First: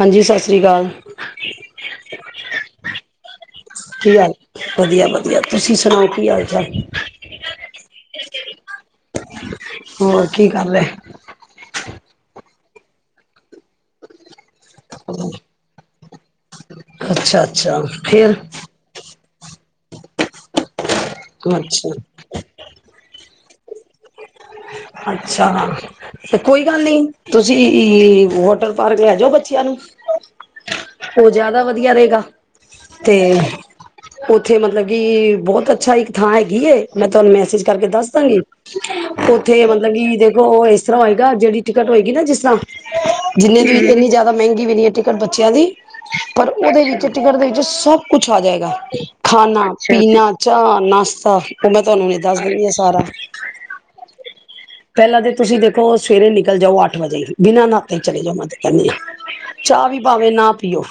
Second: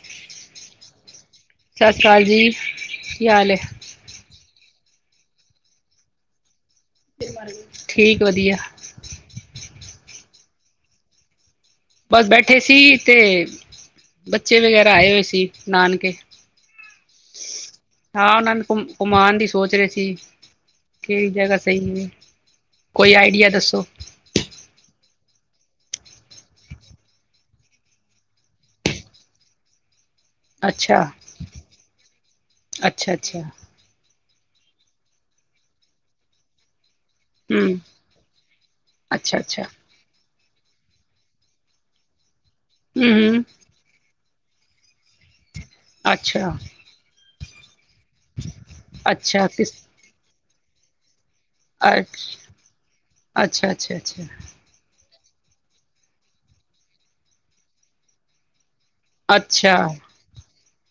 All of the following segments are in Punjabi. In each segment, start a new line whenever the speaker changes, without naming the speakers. ਹਾਂਜੀ ਸਤਿ ਸ੍ਰੀ ਅਕਾਲ।
ਸਤਿ ਸ਼੍ਰੀ ਅਕਾਲ ਜੀ ਕੀ ਹਾਲ ਏ?
ਕੀ ਹਾਲ ਵਧੀਆ-ਵਧੀਆ। ਤੁਸੀਂ ਸੁਣਾਓ ਕੀ ਹਾਲ ਚਾਲ?
ਠੀਕ ਵਧੀਆ।
ਹੋਰ ਕੀ ਕਰ ਲਿਆ।
ਬਸ ਬੈਠੇ ਸੀ ਤੇ ਬੱਚੇ ਵਗੈਰਾ ਆਏ ਹੋਏ ਸੀ ਨਾਨਕੇ।
ਅੱਛਾ-ਅੱਛਾ ਫੇਰ
ਹਾਂ ਉਹਨਾਂ ਨੂੰ ਘੁ ਘੁਮਾਉਣ ਦੀ ਸੋਚ ਰਹੇ ਸੀ। ਕਿਹੜੀ ਜਗਾ
ਅੱਛਾ
ਸਹੀ ਹੈ। ਕੋਈ ਆਈਡੀਆ ਦੱਸੋ।
ਅੱਛਾ ਤੇ ਕੋਈ ਗੱਲ ਨੀ ਤੁਸੀਂ ਈ ਵਾਟਰ ਪਾਰਕ ਲੇ ਜਾਓ ਬੱਚਿਆਂ ਨੂੰ।
ਅੱਛਾ
ਉਹ ਜ਼ਿਆਦਾ ਵਧੀਆ ਰਹੇਗਾ
ਅੱਛਾ
ਤੇ
ਅੱਛਾ
ਉੱਥੇ ਮਤਲਬ ਕਿ ਬਹੁਤ ਅੱਛਾ ਇੱਕ ਥਾਂ ਹੈਗੀ ਏ। ਮੈਂ ਤੁਹਾਨੂੰ ਮੈਸੇਜ
ਹਮ
ਕਰਕੇ ਦੱਸ ਦਾਂਗੀ ਓ
ਅੱਛਾ ਅੱਛਾ
ਇੱਥੇ ਮਤਲਬ ਕਿ ਦ ਉਹ ਇਸ ਤਰ੍ਹਾਂ ਹੋਏਗਾ ਜਿਹੜੀ ਟਿਕਟ ਹੋਏਗੀ ਨਾ ਜਿਸ ਤਾਂ
ਹਮ ਹਮ
ਜਿੰਨੇ ਦੀ ਇੰਨੀ ਜਾਦਾ ਮਹਿੰਗੀ ਵੀ ਨੀ ਟਿ ਟਿਕਟ ਬੱਚਿਆਂ ਦੀ, ਪਰ
ਅੱਛਾ
ਉਹਦੇ ਵਿੱਚ ਟਿਕਟ ਦੇ ਵਿੱਚ ਸਭ ਕੁਛ ਆ ਜਾਏਗਾ
ਅੱਛਾ ਕਿਸ
ਖਾਣਾ-ਪੀਣਾ। ਚਾਅ ਨਸ ਤਾਂ ਉਹ ਮੈਂ
ਅੱਛ
ਤੁਹਾਨੂੰ ਦੱਸ ਦਿੰਦੀ ਆ ਸਾਰਾ।
ਅੱਛਾ ਅੱਛਾ ਅੱਛਾ
ਪਹਿਲਾਂ ਤਾਂ ਤੁਸੀਂ ਦੇਖੋ ਸਵੇਰੇ ਨਿਕਲ ਜਾਓ ਅੱਠ ਵਜੇ ਹੀ ਬਿਨਾਂ ਨਾਤੇ ਚਲੇ ਜਾਓ ਮਤੇ ਹਾਂਜੀ,
ਅੱਛਾ
ਚਾਅ ਵੀ ਪਾਵੇ ਨਾ ਪੀਓ।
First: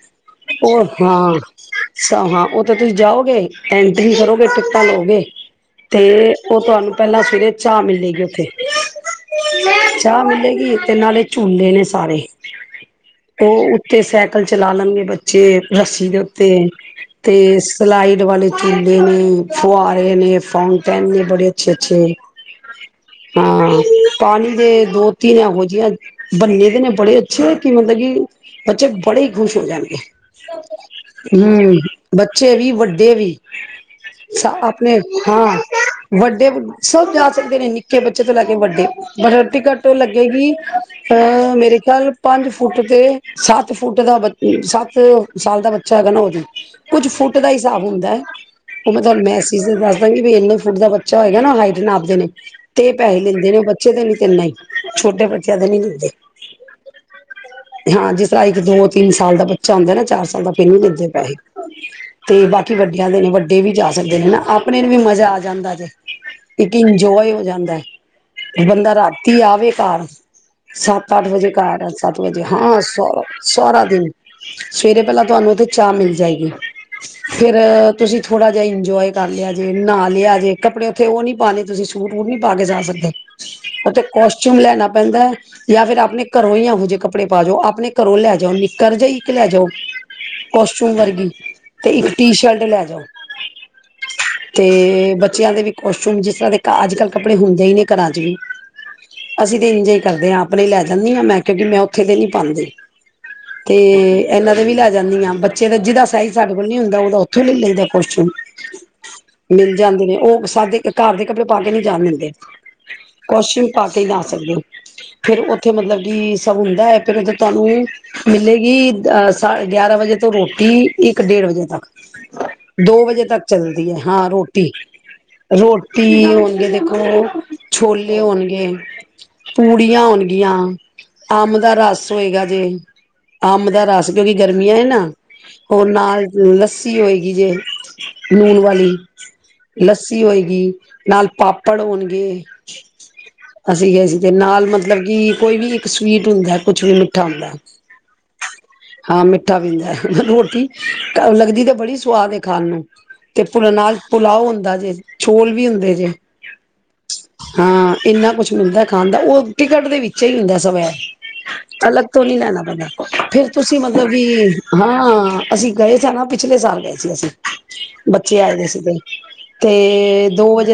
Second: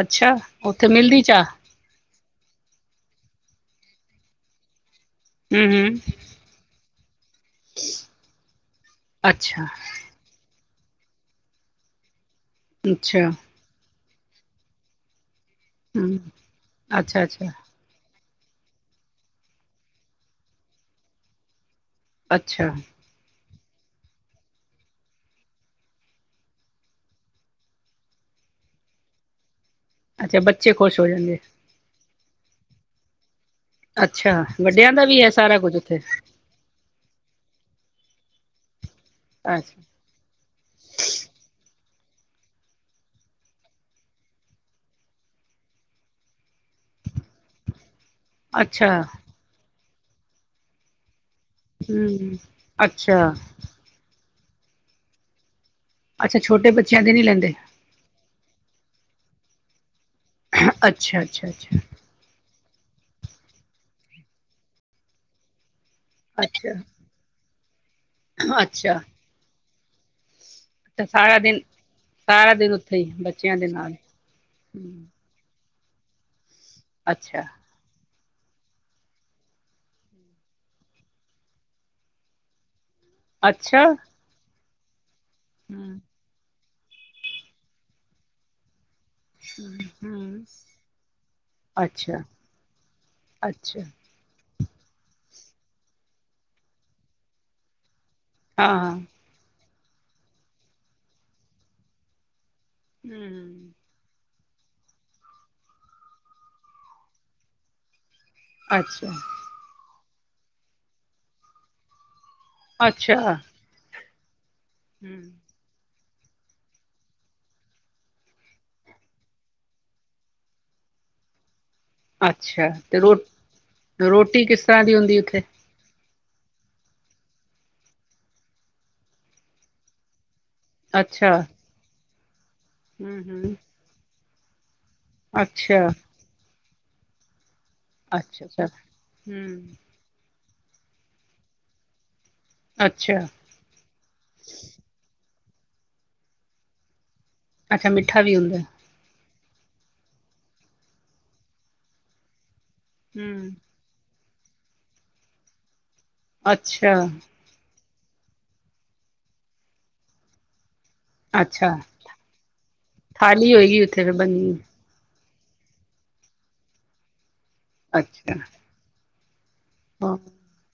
ਅੱਛਾ
ਉਹ
ਉੱਥੇ ਮਿਲਦੀ
ਹਾਂ,
ਚਾਹ
ਸਾਂ ਹਾਂ ਉਹ ਤੇ ਤੁਸੀਂ ਜਾਓਗੇ ਐਂਟਰੀ ਕਰੋਗੇ ਟਿਕਟਾਂ ਲਓ ਗੇ
ਹਮ ਹਮ
ਤੇ ਔਹ ਤੁਹਾਨੂੰ ਪਹਿਲਾਂ ਸਵੇਰੇ ਚਾੱ ਮਿਲੇਗੀ ਉੱਥੇ
ਅੱਛਾ
ਚਾੱ ਮਿਲ ਲੇਗੀ ਤੇ ਨਾਲੇ ਝੂਲੇ ਨੇ ਸਾਰੇ।
ਅੱਛਾ।
ਤੇ ਸਾਈਕਲ ਚਲਾ ਲਣਗੇ ਬੱ ਚੇ ਰੱਸੀ
ਹਮ
ਦੇ ਉੱਤੇ
ਅੱਛਾ
ਤੇ
ਅੱਛਾ
ਸਿਲਾਈ ਵਾਲੇ ਝੂਲੇ ਨੇ, ਫੂਆਰੇ ਨੇ, ਫਾੳਟੇਨ ਨੇ ਬੜੇ ਅੱਛੇ-ਅੱਛੇ।
ਅੱਛਾ।
ਹਾਂ, ਪਾਣੀ ਦੇ ਦੋ-ਤਿੰਨ ਇਹੋ ਜਿਹੀਆਂ ਬੰਨੇ ਦੇ ਨੇ ਬੜੇ ਅੱਛੇ ਕਿ ਮਤਲਬ ਕਿ ਬੱਚੇ ਬੜੇ ਹੀ ਖੁਸ਼ ਹੋ ਜਾਣ
ਅੱਛਾ ਬੱਚੇ ਖੁਸ਼ ਹੋ ਜਾਣਗੇ
ਹੂੰ ਬੱਚੇ ਵੀ, ਵੱਡੇ ਵੀ
ਅੱਛਾ ਵੱਡਿਆਂ
ਆਪਣੇ
ਦਾ ਵੀ ਹੈ
ਹਾਂ
ਸਾਰਾ ਕੁੱਝ ਉੱਥੇ
ਵੱਡੇ ਸਭ ਜ਼ਿਆਦਾ ਸਕਦੇ ਨੇ ਨਿੱਕੇ ਬੱਚੇ ਤੋਂ ਲੈ ਕੇ ਵੱਡੇ ਪਰ
ਅੱਛਾ
ਟਿਕਟ ਲੱਗੇਗੀ ਔ ਮੇਰੇ ਕੱਲ ਪੰਜ ਫੁੱਟ ਤੇ ਸੱਤ ਫੁੱਟ ਦਾ ਬਚ ਸੱਤ ਸਾਲ ਦਾ ਬੱਚਾ ਹੈਗਾ ਨਾ ਉਹਦੇ ਕੁੱਝ ਫੁੱਟ ਦਾ ਈ ਹਿਸਾਬ ਹੁੰਦਾ ਹੈ।
ਅੱਛਾ
ਉਹ ਮੈਂ ਤੁਹਾਨੂੰ ਮੈਸਿਜ਼ ਤੇ ਦੱਸ ਬੜੀ ਵੀ ਇੰਨੇ ਫੁੱਟ ਦਾ ਬੱਚ ਬੱਚਾ ਹੋਏਗਾ ਨਾ ਹਾਈਟ ਨਾਪਦੇ ਨੇ।
ਹਮ
ਤੇ
ਅੱਛਾ
ਪੈਹੇ ਲੈਂਦੇ ਨੇ ਬੱਚੇ ਦੇ ਤੇ ਨਹੀਂ ਛੋਟੇ ਬੱਚੇ
ਅੱਛਾ, ਛੋਟੇ ਬੱਚਿਆਂ ਦੇ ਨਹੀਂ ਲੈਂਦੇ।
ਤਾਂ ਇੱਕ, ਦੋ, ਤਿੰਨ ਸਾਲ ਦਾ ਬੱਚਾ ਹੋੰਦਾ ਨਾ ਚਾਰ ਸਾਲ ਦਾ ਫਿਰ ਨੀ ਲਿੰਦੇ
ਅੱਛਾ
ਪੈਹੇ
ਅੱਛਾ ਅੱਛਾ
ਤੇ ਬਾਕੀ ਤੇ ਵੱਡਿਆਂ ਦੇ ਵੀ, ਵੱਡੇ ਵੀ ਜਾ ਸਕਦੇ ਨੇ ਹੈਨਾ ਆਪਣੇ ਨੂੰ ਵੀ ਮਜ਼ਾ ਆ ਜਾਂਦਾ ਜੇ
ਅੱਛਾ
ਇੱਕ ਇੰਜੋਏ ਹੋ ਜਾਂਦਾ ਹੈ। ਬੰਦਾ
ਅੱਛਾ
ਰਾਤੀ ਆਵੇ ਘਰ
ਅੱਛਾ
ਸੱਤ ਅੱਠ
ਸਾਰਾ
ਵਜੇ
ਦਿਨ
ਘਰ ਆ ਸੱਤ ਵਜੇ
ਸਾਰਾ ਦਿਨ
ਹਾਂ ਸ
ਉੱਥੇ ਹੀ ਬੱਚਿਆਂ ਦੇ
ਸਾਰਾ
ਨਾਲ
ਦਿਨ ਸਵੇਰੇ
ਹੂੰ,
ਪਹਿਲਾਂ ਤੁਹਾਨੂੰ ਚਾਹ ਮਿਲ ਜਾਏਗੀ।
ਅੱਛਾ
ਫਿਰ ਤੁਸੀਂ ਥੋੜਾ ਜਿਹਾ ਇੰਜੋਏ ਕਰ ਲਿਆ, ਜੇ ਨਹਾ ਲਿਆ ਜੇ ਕਪੜੇ ਉਥੇ ਉਹ ਨੀ ਪਾਣੇ ਤੁਸੀਂ ਸੂਟ ਉਹ ਨੀ ਪਾ ਕੇ ਜਾ ਸਕਦੇ
ਅੱਛਾ
ਉਥੇ ਕੋਸਟਿਊਮ ਲੈਣਾ ਪੈਂਦਾ। ਜਾਂ
ਹਮ
ਫਿਰ ਆਪਣੇ ਘਰੋਂ ਹੀ ਜੇ ਕੱਪੜੇ ਪਾ ਜਾਓ ਆਪਣੇ ਘਰੋ ਲੈ ਜਾਓ ਨੀ ਕਰਜ਼ਾ ਇੱਕ ਲੈ ਜਾਓ
ਹਮ
ਕਾਸਟਿਊਮ ਵਰਗੀ ਤੇ ਇੱਕ
ਅੱਛਾ
ਟੀ- ਸ਼ਰਟ ਲੈ ਜਾਓ
ਅੱਛਾ
ਤੇ ਬਚ ਬੱਚਿਆਂ ਦੇ ਵੀ ਕੋਸਟੂਮ ਜਿਸ ਤਰਾਂ ਦੇ ਤਾਂ ਅੱਜ-ਕੱਲ ਕੱਪੜੇ ਹੁੰਦੇ ਹੀ ਨੇ ਘਰਾਂ ਚ ਵੀ
ਹਾਂ
ਅਸੀਂ ਇੰਜੇ ਕਰਦੇ ਹਾਂ ਆਪਣੇ ਲੈ ਜਾਂਦੀ ਹਾਂ, ਮੈਂ ਕਿਉਂਕੀ ਮੈਂ ਉਥੇ ਦੇ ਨੀ ਪਾਂਦੀ।
ਹੂੰ।
ਇਹਨਾਂ ਦੇ ਵੀ ਲੈ ਜਾਂਦੀਆਂ ਬੱਚੇ ਦਾ ਜਿਹਦਾ ਸਾਈਜ਼ ਸਾਡੇ ਕੋਲ ਨਹੀਂ ਹੁੰਦਾ, ਉਹਦਾ ਉਥੋਂ ਹੀ ਲੈ ਲਈ ਦਾ ਕਾਸਟਿਊਮ।
ਅੱਛਾ
ਮਿਲ ਜਾਂਦੇ ਨੇ। ਉਹ ਸਾਡੇ ਘਰ ਦੇ ਕੱੜੇ ਪਾ ਕੇ ਨੀ ਜਾਨ ਦਿੰਦੇ।
ਅੱਛਾ।
ਨਈ ਜਾ ਸਕਦੇ ਹੋ।
ਹਮ
ਫੇਰ ਉਥੇ ਮਤਲਬ ਏਹ ਸਭ ਹੁੰਦਾ ਏ, ਫਿਰ ਓਥੇ ਤੁਹਾਨੂੰ ਮਿਲੇਗੀ ਅ ਸਾ ਗਿਆਰਾਂ ਵਜੇ ਤੋਂ ਰੋਟੀ ਇੱਕ ਡੇਢ ਵਜੇ ਤੱਕ।
ਅੱਛਾ ਤੇ
ਦੋ
ਰੋ
ਵਜੇ ਤੱਕ ਚੱਲਦੀ ਏ, ਹਾਂ
ਕਿਸ
ਰੋਟੀ
ਤਰ੍ਹਾਂ ਦੀ ਹੁੰਦੀ ਉੱਥੇ
ਰੋ ਕੀ ਹੋਨਗੇ ਦੇਖੋ ਛੋਲੇ ਹੋਨਗੇ, ਪੂੜੀਆਂ ਹੋਨ ਗੀਆਂ
ਅੱਛਾ
ਅੰਮ ਦਾ ਰਸ ਹੋਏਗਾ। ਜੇ
ਹਮ ਹਮ
ਅੰਬ ਦਾ ਰਸ ਜੇੜੀ ਗਰਮੀਆਂ ਏ ਨਾ।
ਅੱਛਾ
ਹੋਰ ਨਾਲ ਲਸ ਸੀ ਹੋਗੀ ਜੇ
ਅੱਛਾ
ਨੂਣ
ਅੱਛਾ
ਵਾਲੀ
ਹਮ
ਲੱਸੀ ਹੋਈ। ਈ। ਨਾਲ ਪਾਪੜ ਹੋਨਗੇ।
ਅੱਛਾ,
ਅਸੀਂ ਗਏ ਸੀ ਤੇ ਨਾਲ ਮਤਲਬ ਕਿ ਕੋਈ ਵੀ ਇੱਕ ਸਵੀਟ ਹੁੰਦਾ ਐ, ਕੁਛ ਵੀ। ਮਿੱਠਾ ਹੁੰਦਾ ਐ,
ਅੱਛਾ ਮਿੱਠਾ ਵੀ ਹੁੰਦਾ।
ਹਾਂ ਮਿੱਠ ਠਾ ਵੀ ਹੁੰਦਾ ਐ। ਰੋਟੀ ਲੱਗਦੀ ਤੇ ਬੜੀ ਸਵਾਦ ਏ। ਖਾਨ ਨੂੰ ਤੇ
ਹੂੰ।
ਫੁਲ ਨਾਲ ਪੁਲਾਓ ਹੁੰਦਾ ਜੇ ਚੋਲ ਵੀ ਹੁੰਦੇ ਜੇ।
ਅੱਛਾ।
ਹਾਂ ਇੰਨਾ ਕੁਛ ਮਿਲਦਾ ਏ ਖਾਨ ਦਾ। ਉਹ ਟਿਕਟ ਦੇ ਵਿੱਚ ਹੀ ਹੁੰਦਾ ਸਬ ਐ।
ਅੱਛਾ
ਅਲੱਗ ਤੋਂ ਨੀ ਲੈਨਾ ਪੈਂਦਾ, ਫੇਰ
ਥਾਲੀ
ਤੁਸੀਂ
ਹੋਏਗੀ ਉੱਥੇ
ਮਤਲਬ
ਫਿਰ
ਵੀ
ਬਣੀ
ਹਾਂ। ਅਸੀਂ ਗਏ ਸਾਂ ਨਾ ਪਿਛਲੇ ਸਾਲ ਗਏ ਸੀ ਅਸੀ।
ਅੱਛਾ
ਬੱਚੇ ਆਏ ਦੇ ਸੀਗੇ।
ਹਾਂ,
ਤੇ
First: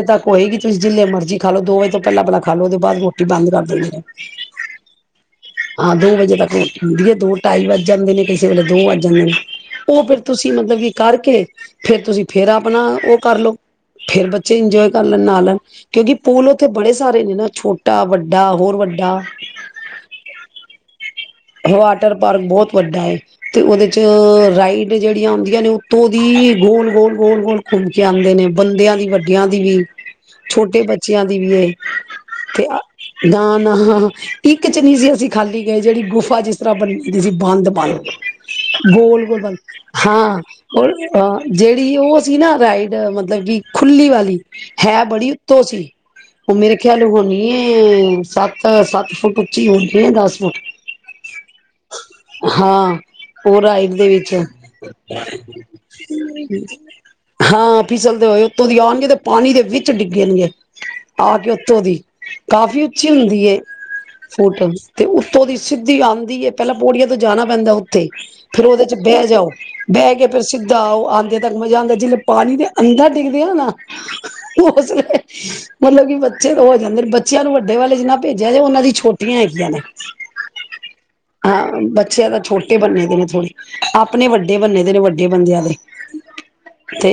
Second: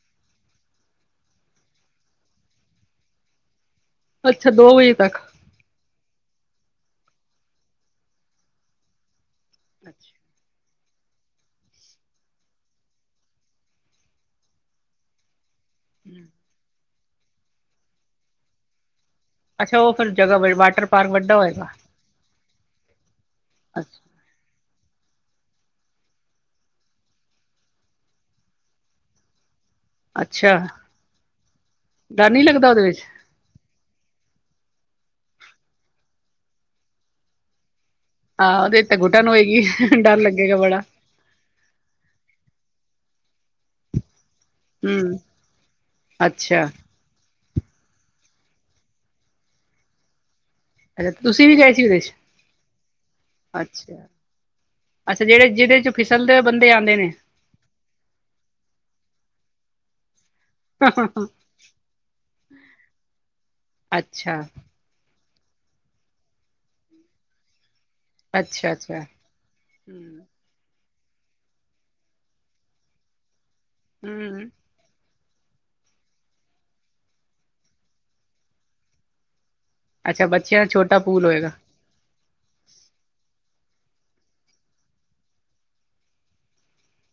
ਤੱਕ ਹੋਏਗੀ ਚੀਜ ਜਿਨੀ ਮਰਜੀ ਖਾ ਲੋ ਦੋ ਵਜੇ ਤੋਂ ਪਹਿਲਾ, ਪਹਿਲਾ ਖਾ ਲੋ ਉਹਦੇ ਬਾਦ ਰੋਟੀ ਬੰਦ ਕਰ ਦੇਨੀ
ਅੱਛਾ ਦੋ ਵਜੇ ਤੱਕ।
ਦੋ ਵਜੇ ਰੋਟੀ ਹੁੰਦੀ ਏ ਦੋ ਢਾਈ ਵੱਜ ਜਾਂਦੇ ਨੇ ਕਿਸੇ ਵੇਲੇ ਦੋ ਵੱਜ ਜਾਂਦੇ ਨੇ। ਉਹ ਫੇਰ ਤੁਸੀਂ ਮਤਲਬ ਕਿ ਕਰਕੇ ਫੇਰ ਤੁਸੀ ਫੇਰ ਆਪਣਾ ਉਹ ਕਰਲਓ ਫੇਰ ਜੇ ਇੰਜੋਏ ਕਰ ਲੈਨ ਨਾ ਲੈਨ। ਕਿਉਂਕਿ ਪੂਲ ਓਥੇ ਬੜੇ ਸਾਰੇ ਨੇ ਨਾ ਛੋਟਾ-ਵੱਡਾ ਹੋਰ ਵੱਡਾ।
ਅੱਛਾ ਉਹ ਫਿਰ ਜਗ੍ਹਾ ਬੀ ਵਾਟਰ ਪਾਰਕ ਵੱਡਾ ਹੋਏਗਾ,
ਵਾਟਰ ਪਾਰਕ ਬਹੁਤ ਵੱਡਾ। ਤੇ ਉਹਦੇ
ਅੱਛਾ
ਚ ਰਾਈਟ ਤੇ ਜਿਹੜੀਆਂ ਆਉਂਦੀਆਂ ਨੇ ਉਤੋਂ ਦੀ ਗੋਲ-ਗੋਲ- ਗੋਲ- ਗੋਲ ਘੁੰਮ ਕੇ ਆਉਂਦੇ ਨੇ ਬੰਦਿਆਂ ਦੀ ਵੱਡਿਆਂ ਦੀ ਵੀ
ਅੱਛਾ
ਛੋਟੇ ਬੱਚਿਆਂ ਦੀ ਵੀ ਏ
ਡਰ ਨੀ
ਤੇ
ਲੱਗਦਾ ਉਹਦੇ ਵਿੱਚ?
ਅ ਦਾ ਨਾ ਇੱਕ ਚ ਨੀਸੀ ਅਸੀ ਖਾਲੀ ਗਏ ਜਿਹੜੀ ਗੁਫ ਆ ਜਿਸ ਤਰ੍ਹਾਂ ਬਣੀ ਦੀ ਸੀ ਬੰਦ-ਬੰਦ।
ਹਾਂ ਉਹਦੇ ਤਾਂ ਘੁਟਨ
ਗੋਲ-ਗੋਲ
ਹੋਏਗੀ ਡਰ
ਹਾਂ
ਲੱਗੇਗਾ ਬੜਾ
ਉਹ ਅਹ ਜਿਹੜੀ ਉਹ ਸੀ ਨਾ ਰਾਈਟ ਮਤਲਬ ਕਿ ਖੁੱਲੀ ਵਾਲੀ। ਹੈ
ਹੂੰ,
ਬੜੀ ਉਤੋਂ ਸੀ ਉਹ
ਅੱਛਾ।
ਮੇਰੇ ਖਿਆਲ ਹੁਣੀ। ਏ ਸੱਤ-ਸੱਤ ਫੁਟ ਉੱਚੀ ਹੋਂਦੀ ਦਸ ਫੁੱਟ।
ਅੱਛਾ ਤੁਸੀਂ ਵੀ ਗਏ ਸੀ ਉਹਦੇ ਚ
ਹਾਂ ਉਹ ਰਾਈਟ
ਅੱਛਾ,
ਦੇ ਵਿੱਚ,
ਅੱਛਾ ਜਿਹੜੇ ਜਿਹਦੇ ਚ ਫਿਸਲਦੇ ਹੋਏ ਬੰਦੇ ਆਂਦੇ ਨੇ।
ਹਾਂ ਫਿਸਲਦੇ ਹੋਏ ਉਥੋਂ ਦੀ ਆਣਗੇ ਤੇ ਪਾਣੀ ਦੇ ਵਿੱਚ ਡਿਗਣਗੇ। ਆ ਕੇ ਉੱਥੋਂ ਦੀ ਕਾਫ਼ੀ ਉੱਚੀ ਹੁੰਦੀ ਏ
ਅੱਛਾ,
ਫੁੱਟ ਤੇ ਤੋ ਔਹਦੀ ਸਿੱਧੀ ਆਂਦੀ ਏ ਪਹਿਲਾਂ ਪੌੜੀਆਂ ਤੋਂ ਜਾਣਾ ਪੈਂਦਾ ਉੱਥੇ ਫਿਰ
ਅੱਛਾ,
ਉਹਦੇ ਚ
ਅੱਛਾ
ਬੈ ਜਾਓ ਬੈ ਕੇ
ਹੂੰ,
ਫਿਰ ਜਾ ਆਂਦੇ ਤੱਕ ਮਜ਼ਾ ਆਂਦਾ ਜਦ ਪਾਣੀ ਦੇ ਅੰਦਰ ਡਿੱਗਦੇ ਆ ਨਾ
ਹੂੰ,
[unintelligible] ਮਤਲਬ ਕਿ ਬੱਚੇ ਤਾਂ ਹੋ ਜਾਂਦੇ ਨੇ ਬੱਚਿਆਂ ਨੂੰ ਵੱਡੇ ਵਾਲੇ ਚ ਨਾ ਭੇਜਿਆ ਜੇ ਉਹਨਾਂ ਦੀ ਛੋਟੀਆਂ ਹੈ ਲੈਣੇ।
ਅੱਛਾ ਬੱਚਿਆਂ ਦਾ ਛੋਟਾ ਪੂਲ ਹੋਏਗਾ।
ਹਾਂ, ਬੱਚੇ ਦਾ ਛੋਟੇ ਬੰਨੇ ਦੇ ਨੇ ਥੋਡੇ। ਆਪਣੇ ਵੱਡੇ ਬੰਨੇ ਦੇ ਨੇ ਵੱਡੇ ਬੰਦਿਆਂ ਦੇ। ਤੇ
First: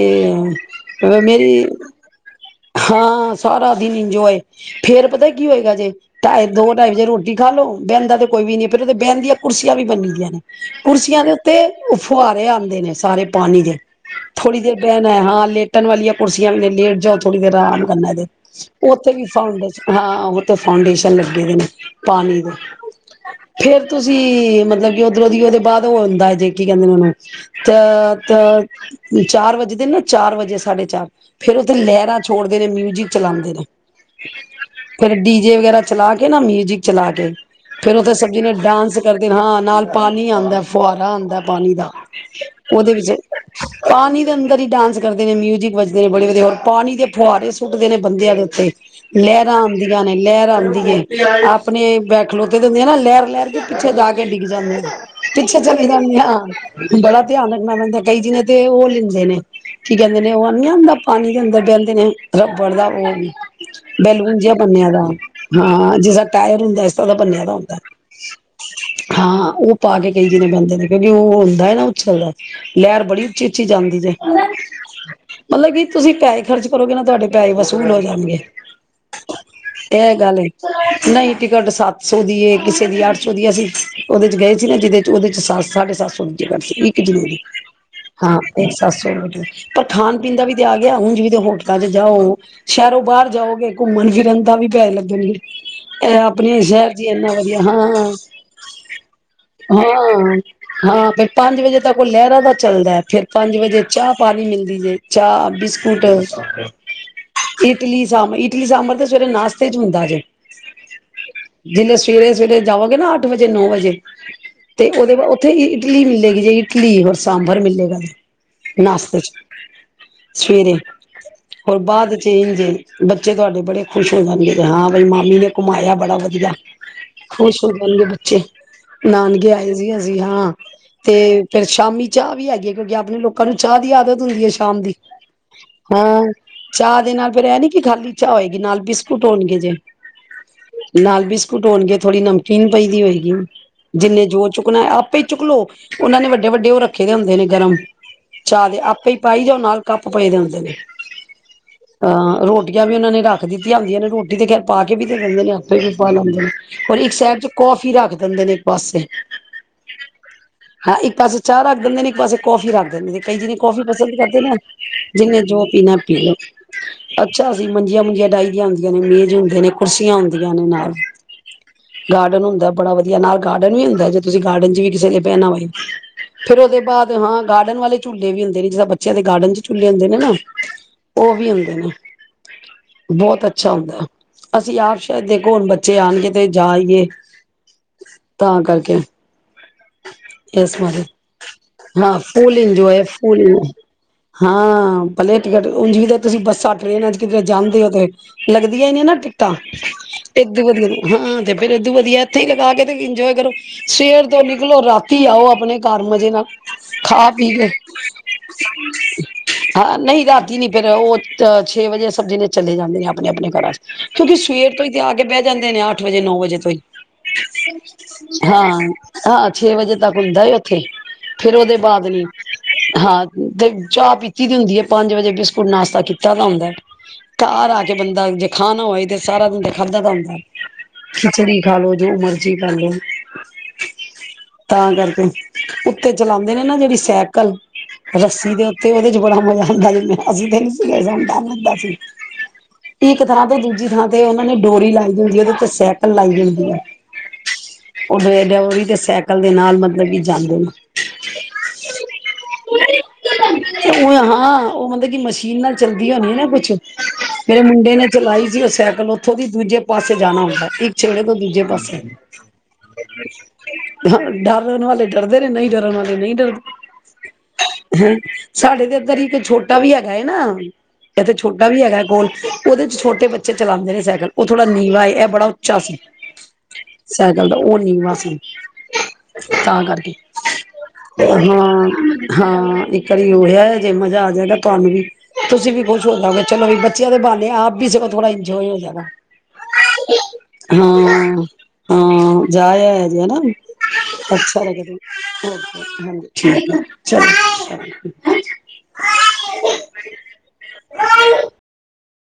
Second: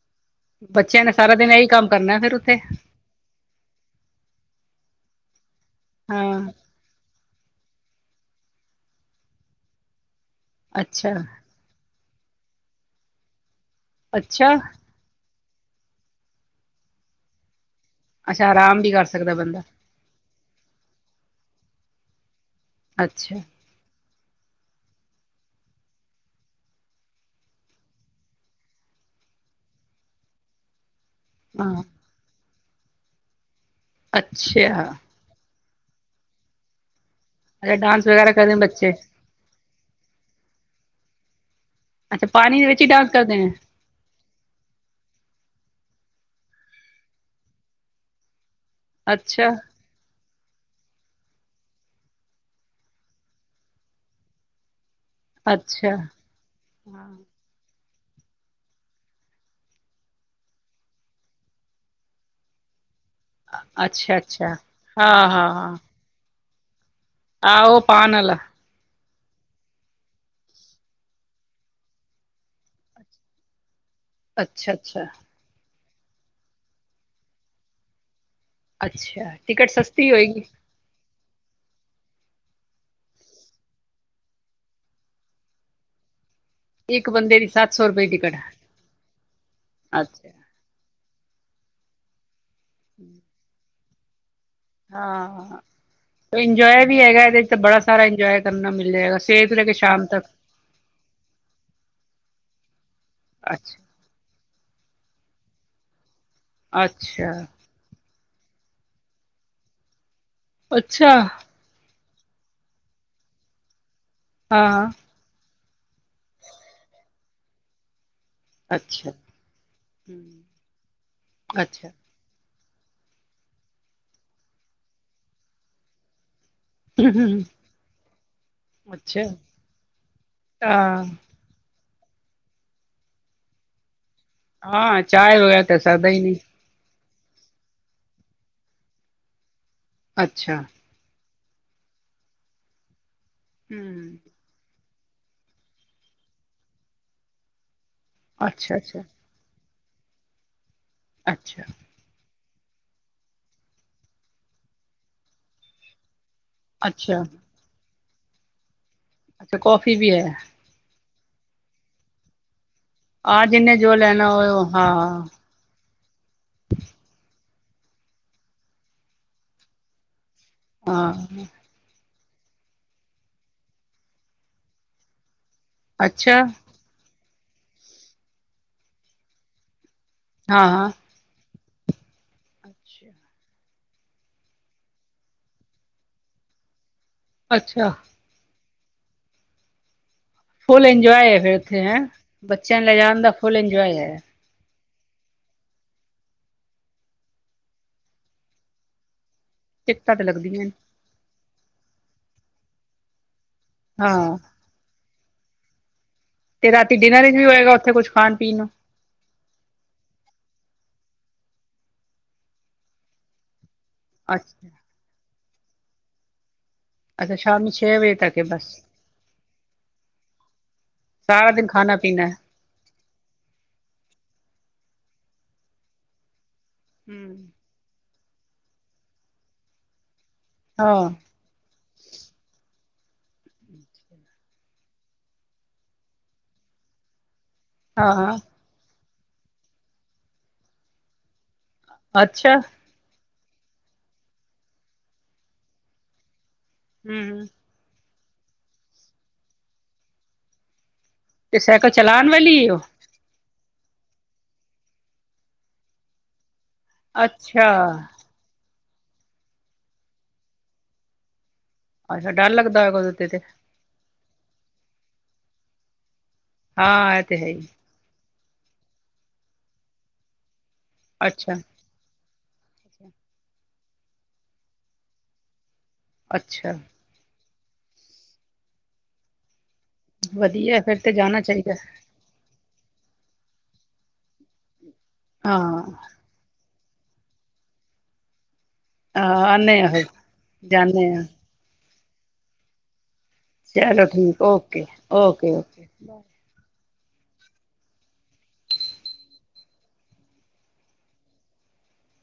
ਬੱਚਿਆਂ ਨੇ ਸਾਰਾ ਦਿਨ
ਮੇਰੀ,
ਇਹੀ ਕੰਮ ਕਰਨਾ ਫਿਰ ਉੱਥੇ
ਹਾਂ ਸਾਰਾ ਦਿਨ ਇੰਜੋਏ। ਫਿਰ ਪਤਾ ਕੀ ਹੋਏਗਾ ਜੇ ਟਾ-ਦੋ
ਹਾਂ
ਟਾਈਮ ਦੋ-ਟਾਈ ੜਜੇ ਰੋਟੀ ਖਾ ਲੋੋ ਬੈਂਦਾ ਤੇ ਕੋਈ ਵੀ ਨਹੀਂ ਪਰ ਉਹਦੇ ਬਹਿਣ ਦੀਆਂ ਕੁਰਸੀਆਂ ਵੀ ਬੰਨੀ ਦੀਆਂ ਨੇ।
ਅੱਛਾ
ਕੁਰਸੀਆਂ ਦੇ ਉੱਤੇ ਫੁਹਾਰੇ ਆਂਦੇ ਨੇ ਸਾਰੇ ਪਾਣੀ ਦੇ।
ਅੱਛਾ
ਥੋੜੀ ਦੇਰ ਬਹਿਣਾ ਹੈ, ਹਾਂ ਲੇਟ ਲੇਟਣ ਵਾਲੀਆਂ ਕੁਰਸੀਆਂ ਵੀ ਨੇ, ਲੇਟ ਜਾਓ ਥੋੜੀ ਦੇਰ ਆਰਾਮ
ਅੱਛਾ ਆਰਾਮ
[unintelligible]
ਕਰ
ਉੱਥੇ ਵੀ
ਸਕਦਾ
[unintelligible]
ਬੰਦਾ
ਹਾਂ ਫਾਊਂਨਡੇਸ਼ਨ ਲੱਗੇ ਨੇ ਪਾਣੀ ਦੇ।
ਅੱਛਾ।
ਫੇਰ ਤੁਸੀਂ ਮਤਲਬ ਕਿ ਉਧਰੋਂ ਦੀ ਉਹਦੇ ਬਾਅਦ ਉਹ ਹੁੰਦਾ ਜੇ, ਕੀ ਕਹਿੰਦੇ ਨੇ ਉਹਨੂੰ ਤ-ਤ ਚਾਰ ਵੱਜਦੇ ਨਾ, ਚਾਰ ਵਜੇ ਸਾਢੇ ਚਾਰ ਫੇਰ ਉੱਥੇ
ਹਾਂ
ਲਹਿਰਾਂ ਛੋੜ ਮਿਊਜ਼ਿਕ ਚਲਾਂਦੇ ਨੇ।
ਅੱਛਾ।
ਫੇਰ ਡੀਜੇ ਵਗੈਰਾ ਚਲਾ ਕੇ ਨਾ, ਮਿਊਜਿਕ ਚਲਾ ਕੇ
ਅੱਛਾ
ਫੇਰ
ਡਾਂਸ
ਉੱਥੇ ਸਭ
ਵਗੈਰਾ
ਜਨੇ
ਕਰਦੇ ਨੇ ਬੱਚੇ
ਡਾਂਸ ਕਰਦੇ ਹਾਂ ਨਾਲ, ਪਾਣੀ ਆਂਦੇ ਫੁਹਾਰਾ ਆਂਦੇ ਪਾਣੀ ਦਾ
ਅੱਛਾ ਪਾਣੀ ਦੇ ਹੀ
ਉਹਦੇ
ਡਾਂਸ
ਵਿੱਚ
ਕਰਦੇ ਨੇ
ਪਾਣੀ ਦੇ ਅੰਦਰ ਹੀ ਡਾਂਸ ਕਰਦੇ ਨੇ, ਮਿਊਜਿਕ ਵ ਨੇ ਬੜੇ ਵਧੀਆ ਹੋਰ ਪਾਣੀ ਦੇ ਫੁਹਾਰੇ ਸੁੱਟਦੇ ਨੇ ਬੰਦਿਆਂ ਦੇ ਉੱਤੇ।
ਅੱਛਾ
ਲਹਿਰਾਂ ਆਉਂਦੀਆਂ ਨੇ ਲਹਿਰਾਂ ਆਂਦੀ ਏ, ਆਪਣੇ ਬ ਖਲੋਤੇ ਹੁੰਦੇ ਆ ਨਾ, ਲਹਿਰ ਲੈਰ ਕੇ ਪਿੱਛੇ ਜਾ, ਕੇ ਡਿੱਗ ਜਾਂਦੇ ਨੇ। ਪਿੱਛੇ ਚਲੇ
ਅੱਛਾ
ਜਾਨੇ ਹਾਂ, ਬੜਾ ਧਿਆਨ ਰਖਨਾ ਪੈਂਦਾ। ਕਈ ਜੀਨੇ ਤੇ, ਉਹ ਲੈਂਦੇ ਨੇ, ਕੀ ਕਹਿੰਦੇ ਨੇ, ਉਹ ਨ ਹੁੰਦਾ ਪਾਣੀ ਦੇ ਅੰਦਰ ਬਹਿੰਦੇ ਨੇ ਰਬੜ ਦਾ ਉਹ।
ਅੱਛਾ
ਬੈਲੂਨ ਜਿਆ
ਅੱਛਾ
ਬੰਨਿਆ ਦਾ,
ਹਾਂ
ਹਾਂ, ਜਿਸਾ ਤਾਇਰ ਹੁੰਦਾ। ਸ ਦਾ ਬੰਨਿਆ ਦਾ ਹੁੰਦਾ।
ਆਹੋ ਪਾਨ ਵਾਲਾ
ਹਾਂ, ਉਹ ਪਾ ਕੇ ਕਈ ਜਣੇ ਬੈਂਦੇ ਨੇ, ਕਿਉਂਕਿ ਉਹ ਹੁੰਦਾ ਨਾ ਉਛਲਦੈ ਲੈਰ ਬੜੀ ਉੱਚੀ, ਉੱਚੀ ਜਾਂਦੀ। ਜੈ,
ਅੱਛਾ ਅੱਛਾ
ਮਤਲਬ ਕੀ। ਤੁਸੀਂ ਪੈਹੇ ਖਰਚ ਕਰੋਗੇ ਨਾ, ਤੁਹਾਡੇ ਪੈਹੇ ਵਸੂਲ ਹੋ ਜਾਣਗੇ।
ਅੱਛਾ ਟਿਕਟ ਸਸਤੀ
ਇਹ ਗੱਲ
ਹੋਏਗੀ
ਏ, ਨਹੀਂ ਤਿਕਟ ਸਤ ਸੌ ਦੀਏ, ਕਿਸੇ ਦੀ ਅੱਠ ਸੌ ਦੀ ਏ, ਅਸੀਂ ਉਹਦੇ ਚ ਗਏ ਸੀ ਨਾ ਜਿਹਦੇ ਚ ਉਹਦੇ ਚ ਸੱਤ- ਸਾਢੇ ਸੱਤ ਸੌ ਦੀ। ਇੱਕ ਜਣੇ ਦੀ,
ਬੰਦੇ ਸੱਤ ਸੌ ਰੁਪਏ ਟਿਕਟ
ਹਾਂ, ਇਹ ਸੱਤ ਸੌ ਪਰ ਖਾਣ,
ਅੱਛਾ
ਪੀਣ ਦਾ ਵੀ ਤੇ, ਆ ਗਿਆ, ਉਂਜ ਵੀ। ਹੋਟਲਾ ਚ ਜਾਓ। ਸ਼ਹਿਰੋਂ ਬਾਹਰ ਜਾਓਗੇ। ਮਨ ਜੀ ਰਨ। ਦਾ ਵੀ ਪੈਹੇ ਲੱਗਣਗੇ
ਹਾਂ
ਇਹ ਆਪਣੀ
ਇੰਜੋਏ
ਸ਼ਹਿਰ।
ਵੀ
ਜੀ
ਹੈਗਾ
ਇਨ੍ਹਾਂ
ਇਹਦੇ ਚ ਤਾਂ
ਵਧੀਆ
ਬੜਾ ਸਾਰਾ
ਹਾਂ,
ਇੰਜੋਏ ਕਰਨਾ ਮਿਲ ਜਾਏਗਾ ਸਵੇਰ ਤੋਂ ਲੈ ਕੇ ਸ਼ਾਮ ਤੱਕ
ਹਾਂ, ਹਾਂ ਫਿਰ ਪੰਜ ਵਜੇ ਤੱਕ ਉਹ ਲਹਿਰਾਂ ਦਾ ਚੱਲਦਾ ਫੇਰ ਪੰਜ
ਅੱਛਾ
ਵਜੇ ਚਾਹ ਪਾਣੀ ਮਿਲ ਦੀ ਜੇ ਚਾਹ ਬਿਸਕੁਟ।
ਅੱਛਾ,
ਇਟਲੀ ਇਡਲੀ ਸਾਂਬਰ ਤੇ ਸਵੇਰੇ ਨਾਸ਼ਤੇ ਚ ਮਿਲਦਾ ਜੇ
ਅੱਛਾ।
ਜਿਵੇਂ ਸਵੇਰੇ-ਸਵੇਰੇ ਜਾਵਾਂਗੇ ਨਾਂ ਅੱਠ ਵਜੇ ਨੌ ਵਜੇ। ਤੇ
ਹਾਂ।
ਉਹਦੇ ਬਾਅਦ ਓ ਥੇ ਇਟਲੀ ਮਿਲੇਗੀ ਜੇ ਇਟਲੀ ਹੋਰ ਸਾਂਬਰ ਮਿਲੇਗਾ ਜੇ।
ਅੱਛਾ।
ਨਾਸ਼ਤੇ ਚ
ਹੂੰ
ਸਵੇਰੇ ਹੋਰ
ਅੱਛਾ,
ਬਾਅਦ ਚ ਇੰਝੇ ਬੱਚੇ ਤੁਆਡੇ ਬੜੇ ਖੁਸ਼ ਹੋ ਜਾਂਦੇ ਨੇ, ਹਾਂ ਬਈ ਮਾਮੀ ਨੇ ਘੁਮਾਇਆ ਬੜਾ ਵਧੀਆ।
ਹੂੰ
ਖੁਸ਼ ਹੋ ਜਾਣਗੇ ਬੱਚੇ
ਅੱਛਾ
ਨਾਨਕੇ ਆਏ ਸੀ ਅਸੀਂ ਹਾਂ ਤੇ ਫੇਰ ਸ਼ਾਮੀ ਚਾਹ ਵੀ ਹੈਗੀ ਐ ਕਿਉਂਕਿ ਆਪਣੇ ਲੋਕਾਂ ਨੂੰ ਚਾਹ ਦੀ ਆਦਤ ਹੁੰਦੀ ਐ ਸ਼ਾਮ ਦੀ।
ਹਾਂ ਚਾਏ ਵਗੈਰਾ ਤਾਂ ਸਰਦਾ ਈ
ਹਾਂ
ਨੀ
ਚਾ ਦੇ ਨਾਲ ਫਿਰ ਇਹ ਨੀ ਕਿ ਖਾਲੀ ਚਾਹ ਹੋਏਗੀ ਨਾਲ ਬਿਸਕੁਟ ਹੋਣਗੇ ਜੇ।
ਅੱਛਾ।
ਕੁੱਟ ਹੋਣਗੇ ਥੋੜ੍ਹੀ ਨਮਕੀਨ ਪਈ ਦੀ ਹੋਈ
ਹੂੰ
ਜਿੰਨੇ ਜੋ ਚੁੱਕਣਾ ਆਪ ਚੁਕ ਲੋ ਉਹਨਾਂ ਨੇ ਵੱਡੇ-ਵੱਡੇ ਉਹ ਰੱਖੇ ਦੇ ਹੁੰਦੇ ਨੇ ਗਰਮ ਚਾਹ
ਅੱਛਾ,
ਦੇ
ਅੱਛਾ।
ਆਪੇ ਹੀ ਪਾਈ ਜਾਓ ਨਾਲ ਕੱਪ ਪਏਦੇ ਹੁੰਦੇ ਨੇ।
ਅੱਛਾ,
ਹਾਂ ਰੋਟ ਰੋਟੀਆਂ ਵੀ ਉਹਨਾਂ ਨੇ ਰੱਖ ਦਿੱਤੀਆਂ ਹੁੰਦੀਆਂ ਨੇ ਰੋਟੀ ਤੇ ਖੈਰ ਪਾ ਕੇ ਵੀ ਦਿੰਦੇ ਨੇ, ਆਪੇ ਵੀ ਪਾ ਲੈਂਦੇ ਔਰ ਇੱਕ
ਅੱਛਾ,
ਸਾਈਡ ਚ ਕੌਫੀ ਰੱਖ ਦਿੰਦੇ ਨੇ ਇੱਕ ਪਾਸੇ
ਅੱਛਾ ਕੌਫੀ ਵੀ ਐ।
ਇੱਕ ਪਾਸੇ ਚਾਹ ਰੱਖ ਦਿੰਦੇ ਨੇ, ਇੱਕ ਪਾਸ ਕੌਫੀ ਰੱਖ ਦ ਦੇ ਕਈ
ਆ
ਜਨ
ਜਿੰਨੇ
ਕੌਫੀ
ਜੋ
ਪਸੰਦ
ਲੈਣਾ
ਕਰਦੇ
ਹੋਏ
ਨਾ
ਹਾਂ।
ਜਿਹਨੇ ਜੋ ਪੀਣਾ ਪੀ ਲੇ ਅਸੀਂ ਮੰਜੀਆਂ ਮੁੰਜੀਆਂ ਡਾਈਹੀਆਂ ਹੁੰਦੀਆਂ ਨੇ, ਮੇਜ਼ ਹੁੰਦੇ ਨੇ, ਕੁਰਸੀਆਂ ਹੁੰਆਂ ਦੀਆਂ ਨੇ ਨਾਲ
ਹਂ
ਗਾਰਡਨ ਹੁੰਦਾ ਬੜਾ ਵਧੀਆ, ਨਾਲ ਗਾਰਡਨ ਵੀ ਹੁੰਦਾ ਜੇ ਤੁਸੀਂ ਗਾਰਡਨ ਚ ਵੀ ਕਿਸੇ ਨੇ ਬੈਨਾ ਹੋਏ।
ਅੱਛਾ
ਫਿਰ ਉਹਦੇ ਬਾਅਦ ਹਾਂ ਗਾਰਡਨ ਵਾਲੇ ਝੂਲੇ ਵੀ ਹੂੰਦੇ ਨੇਂ ਜਿੱਸਰਾ ਬੱਚਿਆਂ ਦੇ ਗਾਰਡਨ ਚ ਝੂਲੇ ਹੁੰਦੇ ਨੇ ਨਾਂ
ਹਾਂ, ਹਾਂ
ਉਹ ਵੀ ਹੁੰਦੇ ਨਾਂ ਬਹੁਤ ਅੱਛਾ ਅੱਛਾ ਹੁੰਦਾ, ਅਸੀਂ ਆਪ ਸ਼ਾਇਦ ਦੇਖੋ ਹੁਣ ਬੱਚ ਬੱਚੇ ਆਣਗੇ ਤੇ ਜਾਈਏ
ਅੱਛਾ
ਅ
ਫੁਲ ਇੰਜੋਏ ਹੈ ਫੇਿਰ ਉੱਥੇ ਹੈਂ
ਹਾਂ ਫੁੱਲ
ਬੱਚਿਆਂ ਨੂੰ
ਇੰਜੋਏ
ਲੈਜਾਣ ਦਾ ਫੁਲ ਇੰਜੋਏ ਹੈ
ਪਹਿਲੇ ਟਿਕਟ ਉੱਨਜ ਤੁਸੀਂ ਬੱਸਾਂ ਟ੍ਰਰੇਨਾਂ ਚ ਕਿਧਰੇ ਜਾਂਦੇ ਹੋ ਤੇ ਲੱਗਦੀਆਂ ਹੀ ਨੇ ਨਾ ਤਾਂ
ਟਿਕਟਾਂ ਤੇ ਲੱਗਦੀਆਂ
ਏਦੋ
ਨੇ
ਵਧੀਆ ਨੂੰ ਹਾਂ ਤੇ ਫੇਰ ਏਦੋਂ ਵਧੀਆ ਇੱਥੇ ਹੀ ਲਗਾ ਕੇ ਤੇ ਇੰਜੋਏ ਕਰੋ ਸਵੇਰ
ਹਾਂ।
ਤੇ ਨਿਕਲੋ ਰਾਤੀ ਆਓ ਆਪਣੇ ਘਰ ਮਜ਼ੇ ਨਾਲ
ਤੇ ਰਾਤੀ ਡਿਨਰ
ਖਾ-
ਵਿੱਚ ਵੀ
ਪੀ ਕੇ,
ਹੋਏਗਾ ਉੱਥੇ ਕੁਛ ਖਾਣ ਪੀਣ ਨੂੰ
ਹਾਂ ਨਹੀਂ ਰਾਤੀ ਨੀ ਫੇਰ ਉਹ ਤਾਂ ਛੇ ਵਜੇ ਸਭ ਜ਼ਣੇ ਚਲੇ ਜਾਂਦੇ ਨੇ ਆਪਣੇ- ਆਪਣੇ ਘਰਾ 'ਚ ਕਿਉਂਕਿ
ਅੱਛਾ।
ਸਵੇਰ ਤੋਂ ਹੀ ਤੇ ਆ ਕੇ ਬਹਿ ਜਾਂਦੇ ਨੇ ਅੱਠ ਵਜੇ, ਨੌ ਵਜੇ ਤੋਂ ਹੀ
ਅੱਛਾ ਸ਼ਾਮੀ ਛੇ ਵਜੇ ਤੱਕ ਏ ਬਸ
ਹਾਂ, ਛੇ ਵਜੇ ਤੱਕ ਹੁੰਦਾ ਏ ਉੱਥੇ,
ਸਾਰਾ
ਫੇਰ
ਦਿਨ
ਉਹਦੇ
ਖਾਣਾ
ਬਾਅਦ ਨੀ,
ਪੀਣਾ ਹੈ।
ਹਾਂ ਤੇ ਚਾਹ ਪੀਤੀ ਦੀ ਹੁੰਦੀ। ਜ ਪੰਜ ਵਜੇ ਬਿਸਕੁਟ ਨਾਸ਼ਤਾ ਕੀਤਾ ਤਾਂ ਹੁੰਦਾ। ਘਰ ਆ ਗਿਆ। ਬੰਦਾ ਜੇ ਖਾਣਾ ਹੋਏ ਤੇ ਸਾਰਾ ਦਿਨ ਦਾ ਖਾਧਾ ਤਾਂ ਹੁੰਦਾ।
ਹਾਂ
ਖਿਚੜੀ ਖਾਲੋ। ਜੋ ਮਰਜੀ ਕਰ ਲਓ। ਤਾਂ ਕਰਕੇ, ਉੱਤੇ ਚਲਾਉਂਦੇ ਨੇ ਨਾ ਜਿਹੜੀ ਸੈਕ। ਕੱਲ
ਹਾਂ ਹਾਂ
ਰੱਸੀ ਦੇ ਉੱਤੇ। ਬੜਾ ਮਜ਼ਾ ਆਂਦਾ ਜੇ ।ਅਸੀ ਤੇ ਨਈ ਗਏ ਸਾਨੂੰ ਡਰ ਲਗਦਾ
ਅੱਛਾ।
ਇੱਕ ਥਰਾਂ ਤੇ ਦੂਜੀ ਥਾਂ ਤੇ ਉਹਨਾਂ ਨੇ ਡੋਰੀ ਲਾਈ ਹੁੰਦੀ ਹੈ ਉਹਦੇ ਉੱਤੇ ਸੈਕਲ ਲਾਈ ਹੁੰਦੀ। ਹੈ।
ਹਮਮ ।
ਉਹ ਇਹਦਾ ਉਹ ਤੇ ਸਾਈਕਲ ਦੇ ਨਾਲ ਮਤਲਬ ਕਿ ਜਾਂਦੇ ਨੇ।
ਤੇ ਸਾਈਕਲ ਚਲਾਉਣ ਵਾਲੀ ਏ ਉਹ
ਤੇ ਉਹ ਹਾਂ ਉਹ ਮਤਲਬ ਕਿ ਮਸ਼ੀਨ ਨਾਲ ਚੱਲਦੀ ਹੋਣੀ ਨਾ ਕੁੱਛ ਮੇਰੇ
ਅੱਛਾ
ਮੁੰਡੇ ਨੇ ਚਲਾਈ ਸੀ ਉਹ ਸੈ ਪਹਿਲੇ ਉਥੋਂ ਦੀ ਦੂਜੇ ਪਾਸੇ ਜਾਣਾ ਹੁੰਦਾ ਇੱਕ ਛੇੜੇ ਤੋਂ ਦੂਜੇ ਪਾਸੇ
ਅੱਛਾ, ਡਰ ਲੱਗਦਾ ਹੈ ਉਹਦੇ ਤੇ
ਡਰਣ ਵਾਲੇ ਡਰਦੇ ਨੇ ਨਹੀਂ ਡਰਨ ਵਾਲੇ ਨਹੀਂ ਡਰਦੇ
ਹਾਂ ਇਹ ਤੇ ਹੈ ਹੀ।
ਸਾਡੇ ਤੇ ਇੱਧਰ ਹੀ ਇੱਕ ਛੋਟਾ ਵੀ ਹੈਗਾ ਨਾ। ਇੱਥੇ
ਅੱਛਾ
ਛੋਟਾ ਵੀ ਹੈਗਾ ਕੋਲ। ਉਹਦੇ ਚ ਛੋਟੇ ਬੱਚੇ ਚਲਾਉਦੇ ਨੇ ਸਾਈਕਲ ਉਹ ਥੋੜਾ ਨੀਵਾਂ ਹੈ ਇਹ ਬੜਾ ਉਚਾ ਸੀ।
ਅੱਛਾ
ਗੱਲ ਤਾਂ ਉਹ ਨੀਵਾਂ ਸੀ। ਤਾਂ ਕਰਕੇ
ਵਧੀਆ ਫਿਰ ਤੇ ਜਾਣਾ ਚਾਹੀਦਾ
ਹਾਂ-ਹਾਂ ਇੱਕ ਵਾਰੀ ਉਹ ਹੈ। ਜੇ ਮਜ਼ਾ ਆ ਜਾਏਗਾ ਤੁਹਾਨੂ ਵੀ।
ਹਾਂ
ਤੁਸੀਂ ਵੀ ਖੁਸ਼ ਹੋ ਜਾਔਗੇ, ਚਲੋ ਵੀ ਬ ਦੇ ਇਹਦੇ ਬਹਾਨੇ ਆਪ ਵੀੋ ਸਗੋਂ ਥੋੜਾ ਜੋ ਇਓ ਜਗ੍ਹਾ
ਹਾਂ ਆਉਂਦੇ ਫਿਰ
ਹਾਂ।
ਜਾਂਦੇ ਹਾਂ
ਹਾਂ, ਜਾ ਆਏ। ਹੈਨਾ,
ਚਲੋ ਠੀਕ
ਅੱਛਾ,
ਓਕੇ
ਲਗਦੀ
ਓਕੇ ਓਕੇ
ਹਾਂਜੀ ਠੀਕ ਆ। ਚਲੋ [unintelligible]